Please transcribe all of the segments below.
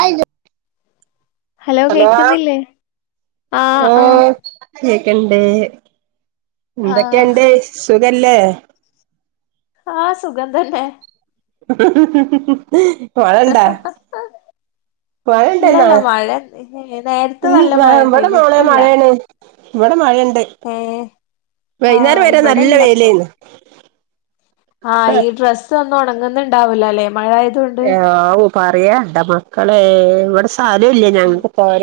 ആയിത് hello കേക്കുന്നില്ലേ ആഹ് ഓ ആഹ് കേക്കണ്ടേ എന്തൊക്കെയ ആഹ് ഉണ്ട് സുഖല്ലേ ആഹ സുഗം തന്നെ പോണണ്ടാ മഴ ഇണ്ടന്നാ ഇല്ലല്ല മഴ നേരത്തെ നല്ല മഴ ഇവിടെ ഉണ്ടായിരുന്നു പോള ഇപ്പല്ല മഴയാണ് ഇവിടെ മഴുണ്ട് ഏഹ് വൈുന്നേരം ആഹ് വരെ നല്ല ഇവിടെല്ല ഇപ്പൊ വേലന്ന് ആഹ് ഈ ഡ്രസ്സ് ഒന്നും ഉണങ്ങുന്നുണ്ടാവൂലല്ലേ പറയാണ്ട മക്കളെ ഇവിടെ സ്ഥലം ഇല്ലേ ഞങ്ങക്ക് പോര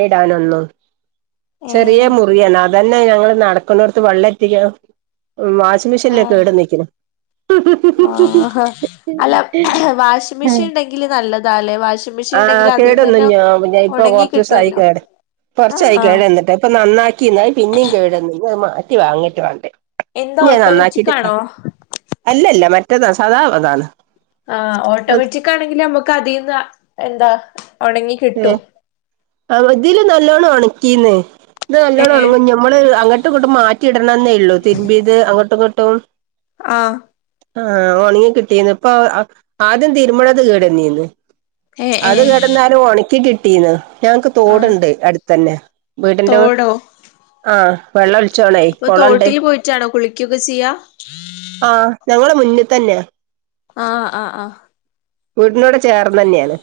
ചെറിയ ഏഹ് മുറിയാണ് എന്നന്നെ ഞങ്ങൾ നടക്കുന്നോർത്ത് വെള്ളം എത്തിക്ക വാഷിംഗ് മെഷീനിലക്കെ ഇട നൽക്കണം ആഹ അല്ല വാഷിംഗ മെഷീൻ ഉണ്ടെങ്കിൽ നല്ലതാല്ലെ വ വാഷിംഗ് മെഷീൻ ആഹ കേടൊന്ന ഞ ഇപ്പൊ ഉണങ്ങി കൊറ ദിവസയി കിട്ടുവല്ലോ കേട് കുറച്ചായി ആഹ് കേഴന്നിട്ട് ഇപ്പൊ നന്നാക്കിന്ന പിന്നെയും കേഴന്ന അത് മാറ്റി വാങ്ങിട്ട വേണ്ടേ എന്താ ഞാൻ ഓട്ടോമാറ്റിക് നന്നാക്കിടുക്കാം ആണോ അല്ലല്ല മറ്റന്നാ സാധാ ആഹ ഓട്ടോമാറ്റിക് ആണെങ്കിൽ നമ്മക്ക് അതിന്ന് എന്താ ഉണങ്ങി കിട്ടും ആ മതില് നല്ലോണം ഉണക്കീന്നേ ഇത് ഏഹ് നല്ലോണംാണ് ഞമ്മള് അങ്ങോട്ടും ഇങ്ങോട്ടും മാറ്റി ഇടണെന്നേ ഉള്ളൂ തിരുമ്പ ഇത് അങ്ങോട്ടും ഇങ്ങോട്ടും ആഹ ആഹ ഒണങ്ങി കിട്ടിയന്ന് ഇപ്പൊ ആദ്യം തിരുമ്മഴത് കേീടെന്നീന്ന് ഏഹ് അത് ഏഹ് കിടന്നാലും ഒണക്കി കിട്ടീന്ന് ഞങ്ങക്ക് ആഹ് തോടുണ്ട് അടുത്തന്നെ വീടിന്റെ തോടോ ആ വെള്ളം ഒഴിച്ച അപ്പൊ കോളണ്ട് തോട്ടിൽ പോയിട്ടാണോ കുളിക്കൊക്കെ ചെയ്യാ ഞമ്മള് മുന്നിൽ തന്നെയ ആഹ് ആഹ് ആഹ വീടിന കടെ ചേർന്ന് തന്നെയാണ്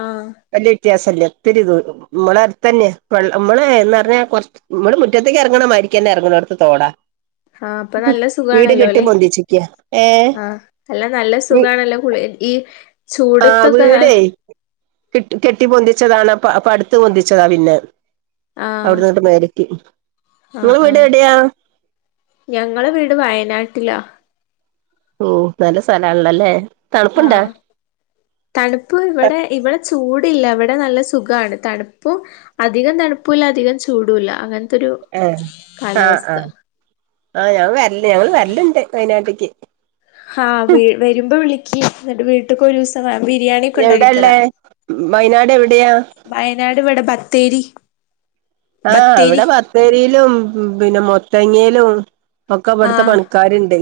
ആഹ് വല്യ വ്യത്യാസല്ലേ ത്തിരി നമ്മള അടുത്ത തന്നെെ നമ്മള എന്ന് പറഞ്ഞാ കുറ നമ്മുടെ മുറ്റത്തേക്ക് ഇറങ്ങണ മാരിക്ക തന്നെ ഇറങ്ങ തോടാ ആഹ് അപ്പൊ നല്ല വീട് കെട്ടി ബൊന്തിച്ചിക്ക ഏ ആഹ അല്ല നല്ല വീ സുഖമാണല്ലോ കുളി ഈ ചൂടുത്തൊക്കെ ന കിട്ടി കെട്ടി പൊന്തിച്ചതാണ് പ അ അടുത്തത്ത് പൊന്തിച്ചതാ പിന്നെ ആഹ് അവിടുന്നോട്ട് മത്തി ആഹ് നിങ്ങള് വീട് ആഹ് എവിടയാ ഞങ്ങളെ വീട് വയനാട്ടിലാ ഓ നല്ല സ്ഥലാല്ലല്ലേ ആഹ തണുപ്പ് ഇവിടെ ഇവിടെ ചൂടല്ല അവിടെ നല്ല സുഖമാണ് തണുപ്പും അധികം തണുപ്പല്ല അധികം ചൂടല്ല അങ്ങനെ അതൊരു ഏ കാലാവസ്ഥ ആഹ് ഞങ്ങ വരല്ല ഞങ്ങള്ൾ വരലുണ്ട് വയനാട്ടക്ക് ആഹ് വരുമ്പോ വിളിക്ക് എന്നിട്ട് വീട്ടക്ക് ഒരു ദിവസം ബിരിയാണിക്കേ എവിടാള്ളേ ഉണ്ടാക്കിത്തരാം വയനാട് എവിടെയാ വയനാട് ഇവിടെ ബ ത്തേരി ആഹ് അവിടെ ബത്തേരിയിലും പിന്നെ മുത്തങ്ങയിലും ഒക്കെ അവിടുത്തെ ആഹ് പണിക്കാരുണ്ട്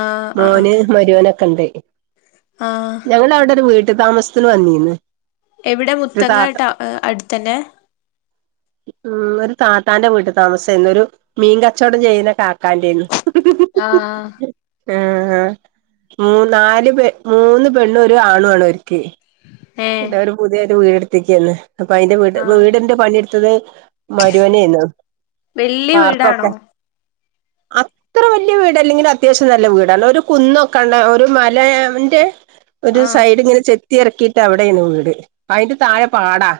ആഹ് ആഹ് ആഹ് മോന് മരുവനൊക്കെ ഉണ്ട് ആഹ് ഞങ്ങവിടെ ഒരു വീട്ടു താമസത്തിന് വന്നീന്ന് എവിടെ ഒരു താത്ത മുത്തങ്ങായിട്ടാ അടുത്തന്നെ ഉം ഒരു താത്താന്റെ വീട്ടിൽ താമസമായിരുന്നു ഒരു മീൻ കച്ചവടം ചെയ്യുന്ന കാക്കാന്റെ ആരുന്നു ആഹ് ആഹ് ആ ആ മൂ നാല് പെ മൂന്ന് പെണ്ണും ഒരു ആണും ആണ് ഓർക്ക് ഏഹ് എല്ല ഒരു പുതിയ ഒരു വീട്ടുത്തേക്കന്ന് അപ്പൊ അതിന്റെ വീട് ആഹ് വീടിന്റെ പണിയെടുത്തത് മരുവോനായിരുന്നു വല്യ വീടാണോ അ അത്ര വലിയ വീട് അല്ലെങ്കിൽ അത്യാവശ്യം നല്ല വീടാണ് ഒരു കുന്നൊക്കെണ്ട് ഒരു മലേന്റെ ഒരു ആഹ് സൈഡ് ഇങ്ങനെ ചെത്തി ഇറക്കിയിട്ട് അവിടെണ് വീട് അതിന്റെ താഴെ പാടാ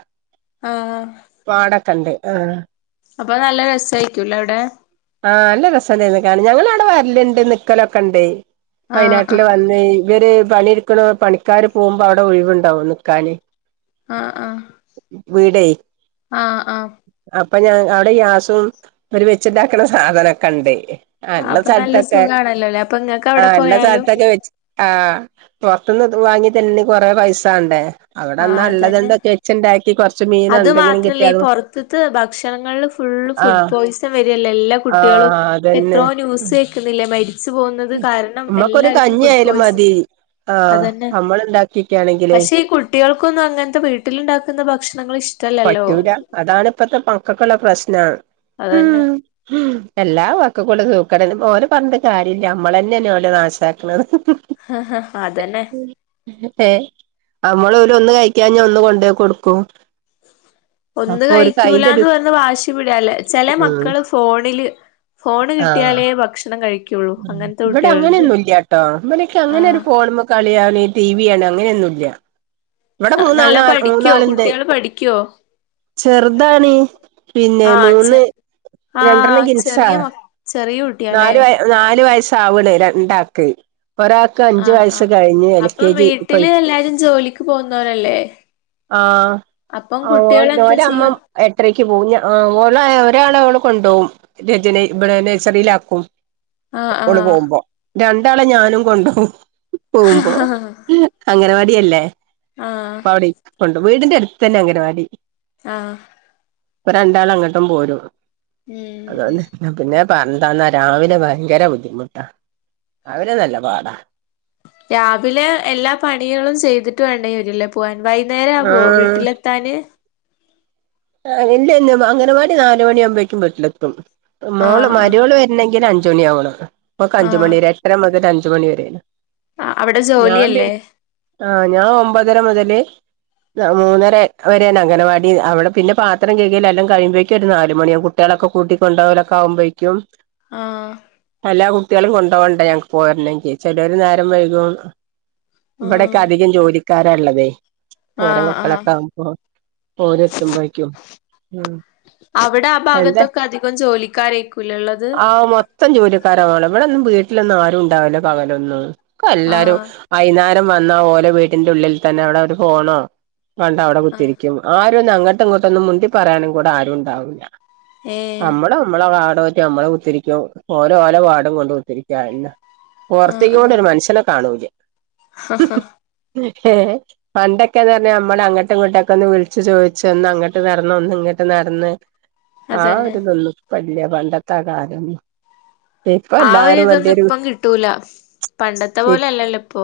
ആഹ് വാടക്കണ്ട് ആ അപ്പൊ നല്ല രസമായിയിരിക്കുല്ലോ അവിടെ ആഹ് നല്ല രസംണ്ടായിരുന്നു കാരണം ഞങ്ങള് അവിടെ വരലിണ്ട് നിക്കലൊക്കെ ഇണ്ടേ ആഹ് വയനാട്ടില് ആഹ് വന്ന് ഇവര് പണി ഇരിക്കണ് പണിക്കാാര് പോകുമ്പോ അവിടെ ഒഴിവുണ്ടാവും നിക്കാന് ആഹ് ആഹ് വീടേ ആഹ് ആഹ് അപ്പൊ ഞാ അവിടെ ഗ്യാസും അവര് വെച്ചുണ്ടാക്കണ സാധനമൊക്കെ ഉണ്ടേ ആ എല്ല അപ്പൊ നല്ല സ്ഥലത്തൊക്കെ സുഖാണല്ലോല്ലേ അപ്പൊ ഇങ്ങക്ക് അവിടെ ആഹ് എല്ലാ പോയാലും സ്ഥലത്തൊക്കെ വെച്ച് ആ പൊറത്തുന്ന് ഇത് വാങ്ങി തിന്നണേൽ കൊറെ പൈസ വേണ്ടേ ആഹ് അവിടെന്നാ ഉള്ളത് അതന്നെ എന്തൊക്കെ വെച്ച്ണ്ടാക്കി അത് മാത്രല്ലേ ഈ പുറത്ത്ത്തെ ഭക്ഷണങ്ങളില് ഫുള്ള് ഫുഡ് ആഹ് പോയിസൺ വ [unintelligible] എല്ലാ കുട്ടികളും ആഹ് അതന്നെ എത്രോ ഉം ന്യൂസ് കേക്കുന്നില്ലെ മ രിച്ചു പോകുന്നത് കാരണം നമ്മക്കൊരു എല്ലാർക്കും ഫുഡ് കഞ്ഞിയായാലും പോയിസൺ മതി ആഹ് അതന്നെ നമ്മള് ഇണ്ടാക്കിക്കാണെങ്കിലേ പക്ഷെ ഈ കുട്ടികൾക്കൊന്നും അങ്ങനത്തെ വീട്ടിലുണ്ടാക്കുന്ന ഭക്ഷ പറ്റൂല അതാണ് ഇപ്പത്തെ മക്കക്കുള്ള പ്രശ്നം മ് അതന്നെ മ്ഹ് എല്ലാ മക്കക്കും ഉള്ള സൂക്കേടാ ഓരോ പറഞ്ഞിട്ട് കാര്യമില്ല നമ്മളന്നന്നെണ് ഓരെ നാശക്കണത് ആഹ് ഹ അതന്നെ ഏഹ് നമ്മള് പോലും ഒന്ന് കഴിക്കാഞ്ഞ ഒന്ന് കൊണ്ടോയി കൊടുക്കും ഒന്ന് അപ്പൊ ഓര്ക്ക് അയിന്റെ ഒരു കഴിക്കൂലാന്ന് പറഞ്ഞു വാശി പിടല്ലേ ചില ഉം മക്കള് ഫോണില് ഫോണ് ആഹ് കിട്ടിയാലേ ഭക്ഷണം കഴി ഇവിടെ അങ്ങനെയൊന്നുംല്ലാട്ടോ ഇവനിക്ക് അങ്ങനെ ഒരു ആഹ് ഫോണുമ്മേ കളി അവന് ടിവിയാണ് അങ്ങനെയൊന്നുമല്ല ഇവിടെ മൂന്നാള നല്ലം പഠിക്കോ മൂന്നാള്ണ്ട് കുട്ടികള് പഠിക്കോ ചെറുതണെ പിന്നെ ആഹ് ചെ മൂന്ന് ആഹ് ചെറിയ മ ചെറിയ കു നാലു വയ നാലു വയസ്സ് ആവണേ രണ്ടാക്ക് ഒരാൾക്ക് അഞ്ചു ആഹ് വയസ് ആഹ് കഴിഞ്ഞു എൽ അപ്പം കെ ജി വീട്ടില് ഇപ്പഴു എല്ലാരും ജോലിക്ക് പോകുന്നോരല്ലേ ആഹ് അപ്പം ഒ കുട്ടികൾ എന്താ ഒരമ്മ ചെയ്യാ എട്ടരക്ക് പോകും ഞ ഓളെ ഒരാണ് ഓളെ കൊണ്ടു പോവും രചന ഇവിടെ നഴ്റിയിലാക്കും ആഹ് ഓള് ആഹ് പോകുമ്പോ രണ്ടാളെ ഞാനും കൊണ്ട് പോവും പോകുമ്പോ അങ്ങനവാടിയല്ലേ ആഹ് അപ്പ അവിടെ ഇരിപ്പണ്ട് വീടിന്റെ അടുത്ത് തന്നെ അംഗനവാടി ആഹ് ഇപ്പൊ രണ്ടാളും അങ്ങോട്ടും പോരും ഉം അത ഉം പിന്നെ പിന്നെ പറഞ്ഞതാന്ന് രാവിലെ ഭയങ്കര ബുദ്ധിമുട്ടാ രാവിലെ നല്ല പാടാ രാവിലെ എല്ലാ പണികളും ചെയ്തിട്ട് വേണ്ടേ ഉരിലെ പോകൻ വൈകുന്നേരം ആകുവോ വീട്ടിലെത്താന് ആ ഇല്ല അങ്ങനവാടി നാല മണിയ ആകുമ്പോേക്കും വീട്ടിലെത്തും മോള് ആഹ് ആഹ് മരവൾ വരണെങ്കിൽ അഞ്ചച് മണി ആകണം നമക്ക് അഞ്ചുമണി ആഹ് വരരെ എത്ര മുതൽ അഞ് അഞ്ചുമണി വരെണ് ആഹ് അവിടെ ഞാൻ പിൻ ജോലിയല്ലേ ആ ഞാൻ ഒമ്പത് മുര മുതൽ മൂന്നര വരെ അംഗനവാടി അവടെ പിന്നെ പാത്രംഴിയൽ എല്ലാം കഴിയ്പോഴക്കും ഒരു നാലുമണിയാകട്ടികളക്കെ കൂട്ടിക്ക കൊണ്ടപോലൊക്കെകുമ്പോഴക്കും ആ കുട്ടികളും കൊണ്ടോ കൊണ്ട ഞങ്ങക്ക് പോരുന്ന ചെയ്യ ചെലരു നേരം വൈക ഉം ഇവിടെയൊക്കെ അധികം ജോലി കാരള്ളതെ ഓര ആഹ് ആഹ് മക്കളൊക്കെ ആകുമ്പോ ഓര എത്തുമ്പോഴക്കും ഉം അവിടെ ആ എന്താ ഭാഗത്തൊക്കെ അധികം ജോലിക്കാരേക്കൂലേ ഉള്ളത് ആ മൊത്തം ജോലിക്കാരമാണം ഇവിടെ ഒന്നും വീട്ട ട്ടിൽ ഒന്നും ആരും ഉണ്ടാവല്ലോ പകലൊന്നും ആഹ് [unintelligible] വന്ന പോലെ വീട്ടന്റെ ഉള്ളിൽ തന്നെ അവിടെ ഒരു ഫോണോ കണ്ട അവിടെ ആഹ് കുത്തിരിക്കും ആരും അംഗ ങ്ങോട്ടൊന്നും മുണ്ടി പറയാനും കൂടെ ആരും ഉണ്ടാവൂല്ല ഏഹ് നമ്മള നമ്മള പറ്റ നമ്മള ഒത്തിരിക്കും ഓരോഓലോ വാർടും കൊണ്ട് കുത്തിരിക്കല്ല ഓർത്തിക്കോണ്ട് ഒരു മനഷ്യനെ കാണുല്ല ഹ ഹഹ ഏ പണ്ടൊക്കെന്ന് പറഞ്ഞാൽ നമ്മള അങ്ങട്ടുംങ്ങോട്ടൊക്കെ ഒന്ന് വിളിച്ചു ചോദിച്ചു പച്ച ഒന്ന് അങ്ങോട്ട് നടന്നു ഒന്ന് ഇങ്ങോട്ട് നടന്ന് ആ അതന്നെ ഒരു തോന്നും പള്ളിയ പണ്ടത്തെ കാലും ആ ഒരു ഇതൊന്നും ഇപ്പം കിട്ടൂല പണ്ടത്തെ ഈ പോലെ അല്ലല്ലോ ഇപ്പൊ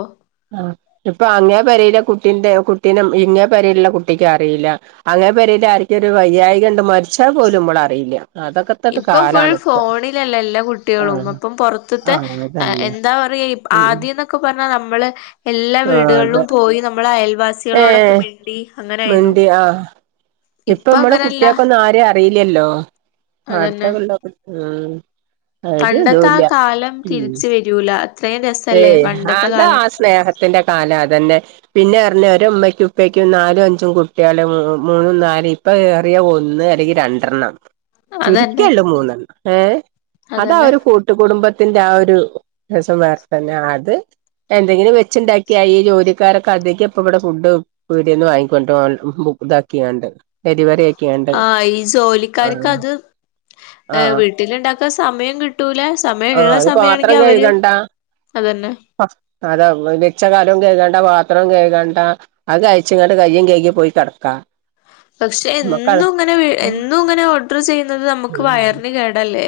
ആഹ് ഇപ്പൊ അങ്ങേ പരയിലെ കുട്ടിന്റെ കുട്ടീും ഇങ്ങേ പരയിലുള്ള കുട്ടിക്ക് അറിയില്ല അങ്ങനെ പരൽ ആർക്കും ഒരു വയ്യായി കണ്ടണ്ട് മരിച്ചാൽ പോലും നമ്മള അറിയില്ല അതൊക്കെത്തട്ട് ഇപ്പൊ ഫുൾ കാലാണ് ഇപ്പൊ ഫോണിലല്ല എല്ലാ കുട്ടികളും ആഹ് അപ്പം പുറത്തത്തെ ആഹ് അതല്ലേ എന്താ പറയാ ഉം ആദ്യം എന്നൊക്കെ പറഞ്ഞാൽ നമ്മള് എല്ലാ ആഹ് വീടുകളിലും അതെ പോയി നമ്മൾ അയ പ്രവാസികളോടൊക്കെ ഏഹ് വേണ്ടി അങ്ങനൊയിരുന്നു മിണ്ടി ആഹ് ഇപ്പൊ നമ്മടെ കുട്ടിയക്ക ഒന്നും ആരെയ അറിയില്ലല്ലോ അതന്നെ അടുത്തള്ള ഉം ആ പണ്ടത്തെ ആ ഇതല്ല കാലം തിരിച്ച് വരൂല അത്രയും രസല്ലേ ഏയ് പണ്ടത്തെ അന്താ ആ കാലം സ്നേഹ ന്റെ കാലം അത തന്നെ പിന്നെ പറഞ്ഞ ഒരു അമ്മയ്ക്കും ഉപ്പക്കും നാലും അഞ്ചും കുട്ടികൾ മൂന്നും നാല് ഇപ്പ എറിയ ഒന്ന് അല്ലെങ്കിൽ രണ്ടെണ്ണം അതന്നെ ചുരുക്കള്ളൂ മൂന്നെണ്ണം ഏ അതാ അതന്നെ ഒരു കൂട്ടുകടുംബ ത്തിന്റെ ആ ഒരു രസം വാർഥന ആത് എന്തെങ്കിലും വെച്ചുണ്ടാക്കിയാ ഈ ജോലിക്കാരൊക്കെ അത ഇപ്പ ഇവിടെ ഫുഡ് പിടികന്ന് വാങ്ങിക്കോണ്ട ഇതാക്കിയാണ്ട് ഇരിവരെ ആ ഈ ജോലിക്കാർക്ക് അത് ഏർ ആഹ് വീട്ടിലുണ്ടാക്കാൻ സമയം കിട്ടൂല സമയം ഉള്ള സമയ ആണെങ്കി അവര് അതന്നെ അത മിച്ചകാലം കേഴക്കേണ്ട വാർ പത്രം കഴുകണ്ടാ അത് കഴിച്ചങ്ങട്ട് കയ്യും കഴുകി പോയി കിടക്കാ പക്ഷെ നമ്മക്കത് എന്നും ഇങ്ങനെ എന്നും ഇങ്ങനെ ഓർഡർ ചെയ്യുന്നത് നമ്മുക്ക് വയറിന് കേടല്ലേ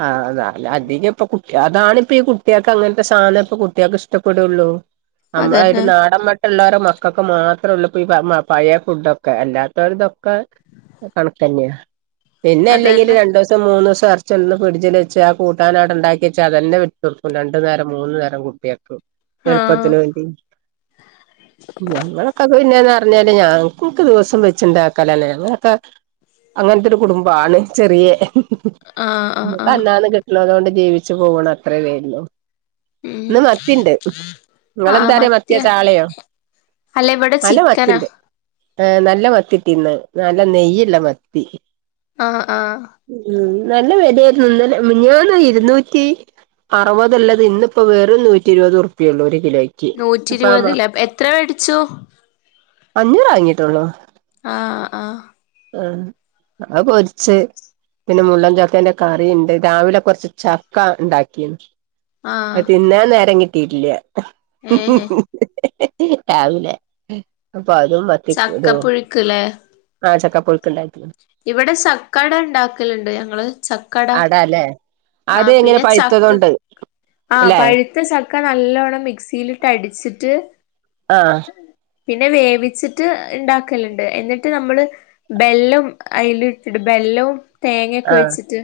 ആ അല്ല അധികം ഇപ്പട്ട അതാണിപ്പ ഈ കുട്ടികൾക്ക് അങ്ങനത്തെ സാധനം ഇപ്പൊ കുട്ടികൾക്ക് ഇഷ്ടപ്പെടള്ളു ര് അതന്നെ നാടൻ മട്ടുള്ളവ മ മക്കൾക്ക് മാത്രമ ഉള്ള ഇപ്പൊ പഴയ ഫുഡൊക്കെ അല്ലാത്തവരി ഇതൊക്കെ കണക്ക തന്നെയാ പിന്നെ അല്ലെങ്കിൽ അതന്നെ രണ്ടു ദിവസം മൂന്നു ദിവസം ചന്ന് പിടിച്ചൽ വെച്ച് ആ കൂട്ടാനാട്ണ്ടാക്കി വെച്ച് അതെ വിട്ടുർക്കും രണ്ടു നേരം മൂന്നു നേരം കുട്ടികൾക്കും ആഹ് എളുപ്പത്തിന് വേണ്ടി ഞങ്ങളൊക്കെ പിന്നെ പറഞ്ഞല് ഞങ്ങക്ക് ദിവസം വെച്ചിണ്ടാക്കലന്ന ഞങ്ങക്ക അങ്ങനത്തെ ഒരു കുടുംബാണ് ചെറിയ ആഹ് ആഹ് നമുക്ക് ആഹ് അന്നന്ന് കിട്ടണ അതുകൊണ്ട് ജീവിച്ചു പോവണം അത്രേ വേള്ളോ ഉം ഇന്ന് മത്തിയണ്ട് ആഹ് നിങ്ങളെന്തറ മത്തിയോ മത്തിയ ചാളയോ അല്ല ഇവിടെ ചിക്കനാ ഏഹ് നല്ല മത്തിട്ടി ഇന്ന്. നല്ല നെയ്യ്ള്ള മത്തി ആഹ് ആഹ്. ഉം നല്ല വെലയായിരുന്നു ഇന്നലെ മിനിഞ്ഞാന്ന് ഇരുന്നൂറ്റി അറുപത് ഉള്ളത് ഇന്ന് ഇപ്പം വെറും നൂറ്റി ഇരുപത് റുപ്പിയേയുള്ളൂ ഒരു കിലോയ്ക്ക് നൂറ്റി അപ്പ ഇരുപത് ഇല്ലേ, എ എത്ര വേടിച്ചു? അഞ്ഞൂറേ വാങ്ങീട്ടുള്ളൂ. ആഹ് ആഹ്. ആഹ് അത് പൊരിച്ച്. പിന്നെ മുള്ളൻ ചക്കേന്റെ കറീണ്ട് രാവിലെ കൊറച്ച് ചക്ക ഇണ്ടാക്കിയത്. ആഹ് അത് തിന്നാൻ നേരം കി ഏഹ് [unintelligible] രാവിലെ. അപ്പ അതും മത്തി [unintelligible] ചക്കപ്പുഴുക്ക്ല്ലേ ആഹ് ചക്ക പുഴുക്ക് ഇണ്ടാക്കിന്. ഇവിടെ സക്ക അട ഇണ്ടാക്കലുണ്ട് ഞങ്ങള്. ചക്കട അട അല്ലേ. ആഹ് പിന്നെ ചക്കക് ആഹ് അല്ലെ പഴ്ത്ത ചക്ക നല്ലവണ്ണം മിക്സിയില്ട്ട് അടിച്ച്ട്ട് ആഹ് പിന്നെ വേവിച്ചിട്ട് ഇണ്ടാക്കല്ണ്ട് എന്നിട്ട് നമ്മള് ബെല്ലം അയ്ല് ഇട് ബെ ബെല്ലവും തേങ്ങെയൊക്കെ ആഹ് വെച്ചിട്ട്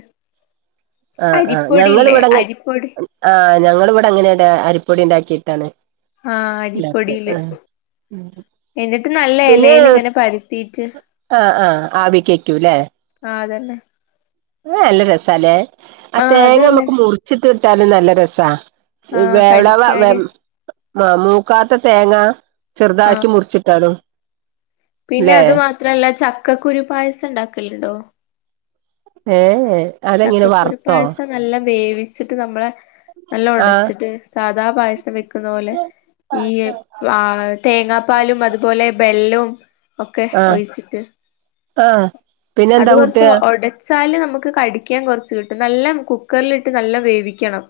ആഹ് ആഹ് അരിപ്പൊടിയില്ലേ ഞങ്ങിളിവിടെങ്ങ് അരിപ്പൊടി ആഹ് ഞങ്ങൾ ഇവിടെ അങ്ങനെയല്ലാ അരി പ്പൊടി ണ്ടാക്കീട്ടാണ് ആഹ് അരിപ്പൊടീല് ഉം പിന്നേ ഇങ്ങനെ പരത്തീട്ട് ആഹ് ആഹ് ആവിക്കെറ്റൂലേ ആഹ് അതെന്നെ നല്ല രസാല്ലേ ആ ആഹ് അത് തേങ്ങ നമ്ക്ക് നല്ലതാ മുറിച്ച്ട്ട് വിട്ടാലും നല്ല രസാ ച് ആഹ് വെടവ വെ കടിക്കാന് ആഹ് മൂക്കാത്ത തേങ്ങ ആഹ് ചെർതാക്കി മുർച്ചിട്ടാലും പിന്നെ അത് മാത്രല്ല ചക്കക്കുരു പായസം ണ്ടാക്കല്ണ്ടോ ഏഹ് ഏഹ് അതെങ്ങനെ വറുത്തോ ചക്കക്കുരുപ്പായസം നല്ല വേവിച്ച്ട്ട് നമ്മളെ നല്ല ആഹ് ഒടച്ച്ട്ട് സാധാ പായസം വെക് ക്കുന്ന പോലെ ഈ ആഹ് തേങ്ങാപ്പാലും അതുപോലെ ബെല്ലവും ഒക്കെ ആഹ് ഒയിച്ചിട്ട് ആഹ് അത് പിന്നെന്താ കൊർച്ച് കൂട്ടാ ഒടച് ത്താൽല് നമ്ക്ക് കടിക്ക്യാൻ കൊറച്ച് കിട്ടും നല്ല കുക്കർല്ട്ട് നല്ല വേവിക്കണം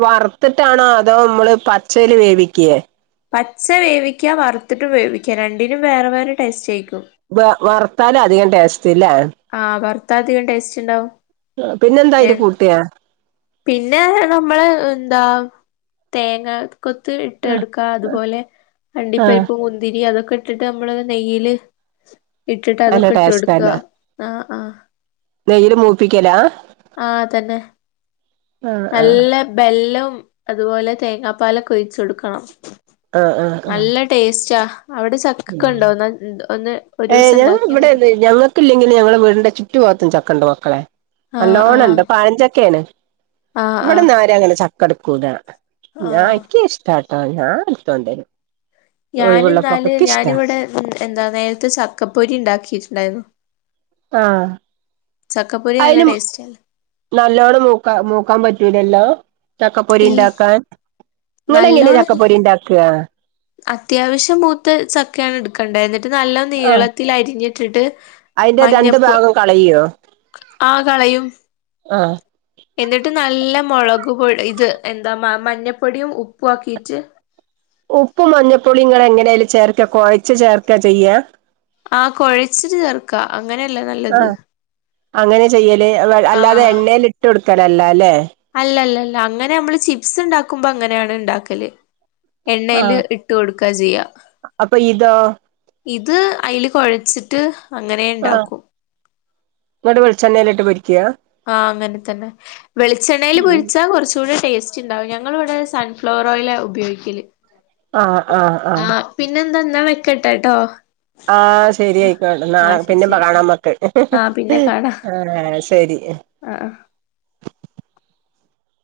വർത്ത്ട്ടാണോ അതോ മ്മള് പച്ചയില് വേവിക്കേ പച്ച വേവിക്ക്യാ വർത്ത്ട്ടും വേവിക്ക്യാ രണ്ടിനും വേറെ വേറെ ടേസ്റ്റായിക്കും വെ വർത്താലാ അധികം ടേസ്റ്റ് ലേ ത്താ അധികം ടേസ്റ്റ്ണ്ടാവും പിന്നെന്താ അയ്ല് കൂട്ടിയാ പിന്നെ നമ്മള് എന്താ തേങ്ങാ കൊത്ത് ഇട്ടെടുക്ക അതുപോലെ അണ്ടിപ്പരിപ്പ്, മുന്തിരി അതു ക്കെട്ട് ട്ട് നമ്മള് നെയ്യ്ല് ഇട്ടിട്ട് നല്ല അതൊക്കെ ഇട്ട് കൊടുക്ക ആ ആ നെയ്യ്ല് മൂപ്പിക്കലാ ആ തെന്നെ ആഹ് ആഹ് നല്ല ബെല്ലം അതുപോലെ തേങ്ങാപ്പാലൊക്കൊഴിച് കൊടുക്കണം നല്ല ടേസ്റ്റാ അവിടെ ചക്കൊക്കെ ഉണ്ടോ ഒന്ന് ഒന്ന് ഒരു ഏ ദിവസം ഞങ്ങ ഉണ്ടാക്കിയാൽ മതി ഇവടെവെടെല്ല ഞങ്ങൾക്ക്ല്ലെങ്കിലും ഞങ്ങടെ വീടിന്റെ ചുറ്റു ഭാഗത്തും ച ക്കണ്ട് മക്കളെ ആഹ് നല്ലോണം ണ്ട് ആഹ് പയഞ്ചക്കേണ് ആഹ് ആഹ് ഇവിടൊന്നാരും അങ്ങനെ ച ക്ക ട്ക്കൂലാ ഞാൻ ആഹ് ക്ക് ഇഷ്ടാട്ടോ ഞാൻ ട്ത്തൊണ്ടരും ഞാൻ ന്നാല് ഞാനിവിടെ എന്താ നേരത്തെ ചക്കപ്പൊരി ണ്ടാക്കിയിട്ടുണ്ടായിരുന്നു ആ ചക്കപ്പൊരി നല്ല ടേസ്റ്റ് നല്ലവണ്ണം നോക്കാ നോക്കാൻ പറ്റൂലല്ലോ ചക്കപ്പൊരി ഇൽ ഉണ്ടാക്കാൻ നിങ്ങളങ്ങനെ നല്ലോണല്ല ചക്കപ്പൊരി ഉണ്ടാക്കുക അത്യാവശ്യം മൂത്ത ചക്കയാണ് എടുക്കേണ്ടത് എന്നിട്ട് നല്ല ആഹ് നീളത്തിൽ അരിഞ്ഞിട്ടിട്ട് അയിന്റെ രണ്ട് മഞ്ഞപ്പ് ഭാഗം കളയോ ആ കളയും ആഹ് എന്നിട്ട് നല്ല മുളക് പൊടി ഇത് എന്താ മഞ്ഞപ്പൊടിയും ഉപ്പും ആക്കീട്ട് ഉപ്പ് മഞ്ഞപ്പൊടിയും ഇങ്ങള് എങ്ങനെലും ചേർക്ക കുഴച്ച ചേർക്ക ചെയ്യാ ആഹ കുഴച്ചിട്ട് ചേർക്കാ അങ്ങനെയല്ലേ നല്ലത് ആഹ് അങ്ങനെ ചെയ്യല് അല്ലാതെ ആഹ് എണ്ണയിൽ ഇട്ട് കൊടുക്കലല്ല അല്ലേ അല്ലല്ലല്ല അങ്ങനെ നമ്മള് ചിപ്സ് ഉണ്ടാക്കുമ്പോ അങ്ങനെയാണ് ഉണ്ടാക്കല് എണ്ണയില് ആഹ് ഇട്ടു കൊടുക്കാ ചെയ്യ അപ്പൊ ഇതോ ഇത് അയിൽ കുഴച്ചിട്ട് അങ്ങനെ ഇണ്ടാക്കും ഇങ്ങോട്ട് വെളിച്ചെണ്ണയിലിട്ട് പൊരിക്കും ആഹ അങ്ങനെ തന്നെ വെളിച്ചെണ്ണയിൽ ഉം പൊരിച്ചാ കുറച്ചൂടി ടേസ്റ്റ് ഉണ്ടാവും ഞങ്ങളിവിടെ സൺഫ്ലവർ ഓയിലാ ഉപയോഗിക്കല് ആഹ ആഹ് ആഹ് എന്നാ വെക്കട്ടെട്ടോ ആഹ ശെരിയായിക്കോട്ടെ നാ ആഹ് ശരി പിന്നെ ശരി കാണാമക്ക് ആഹ് ആ ശരി ആഹ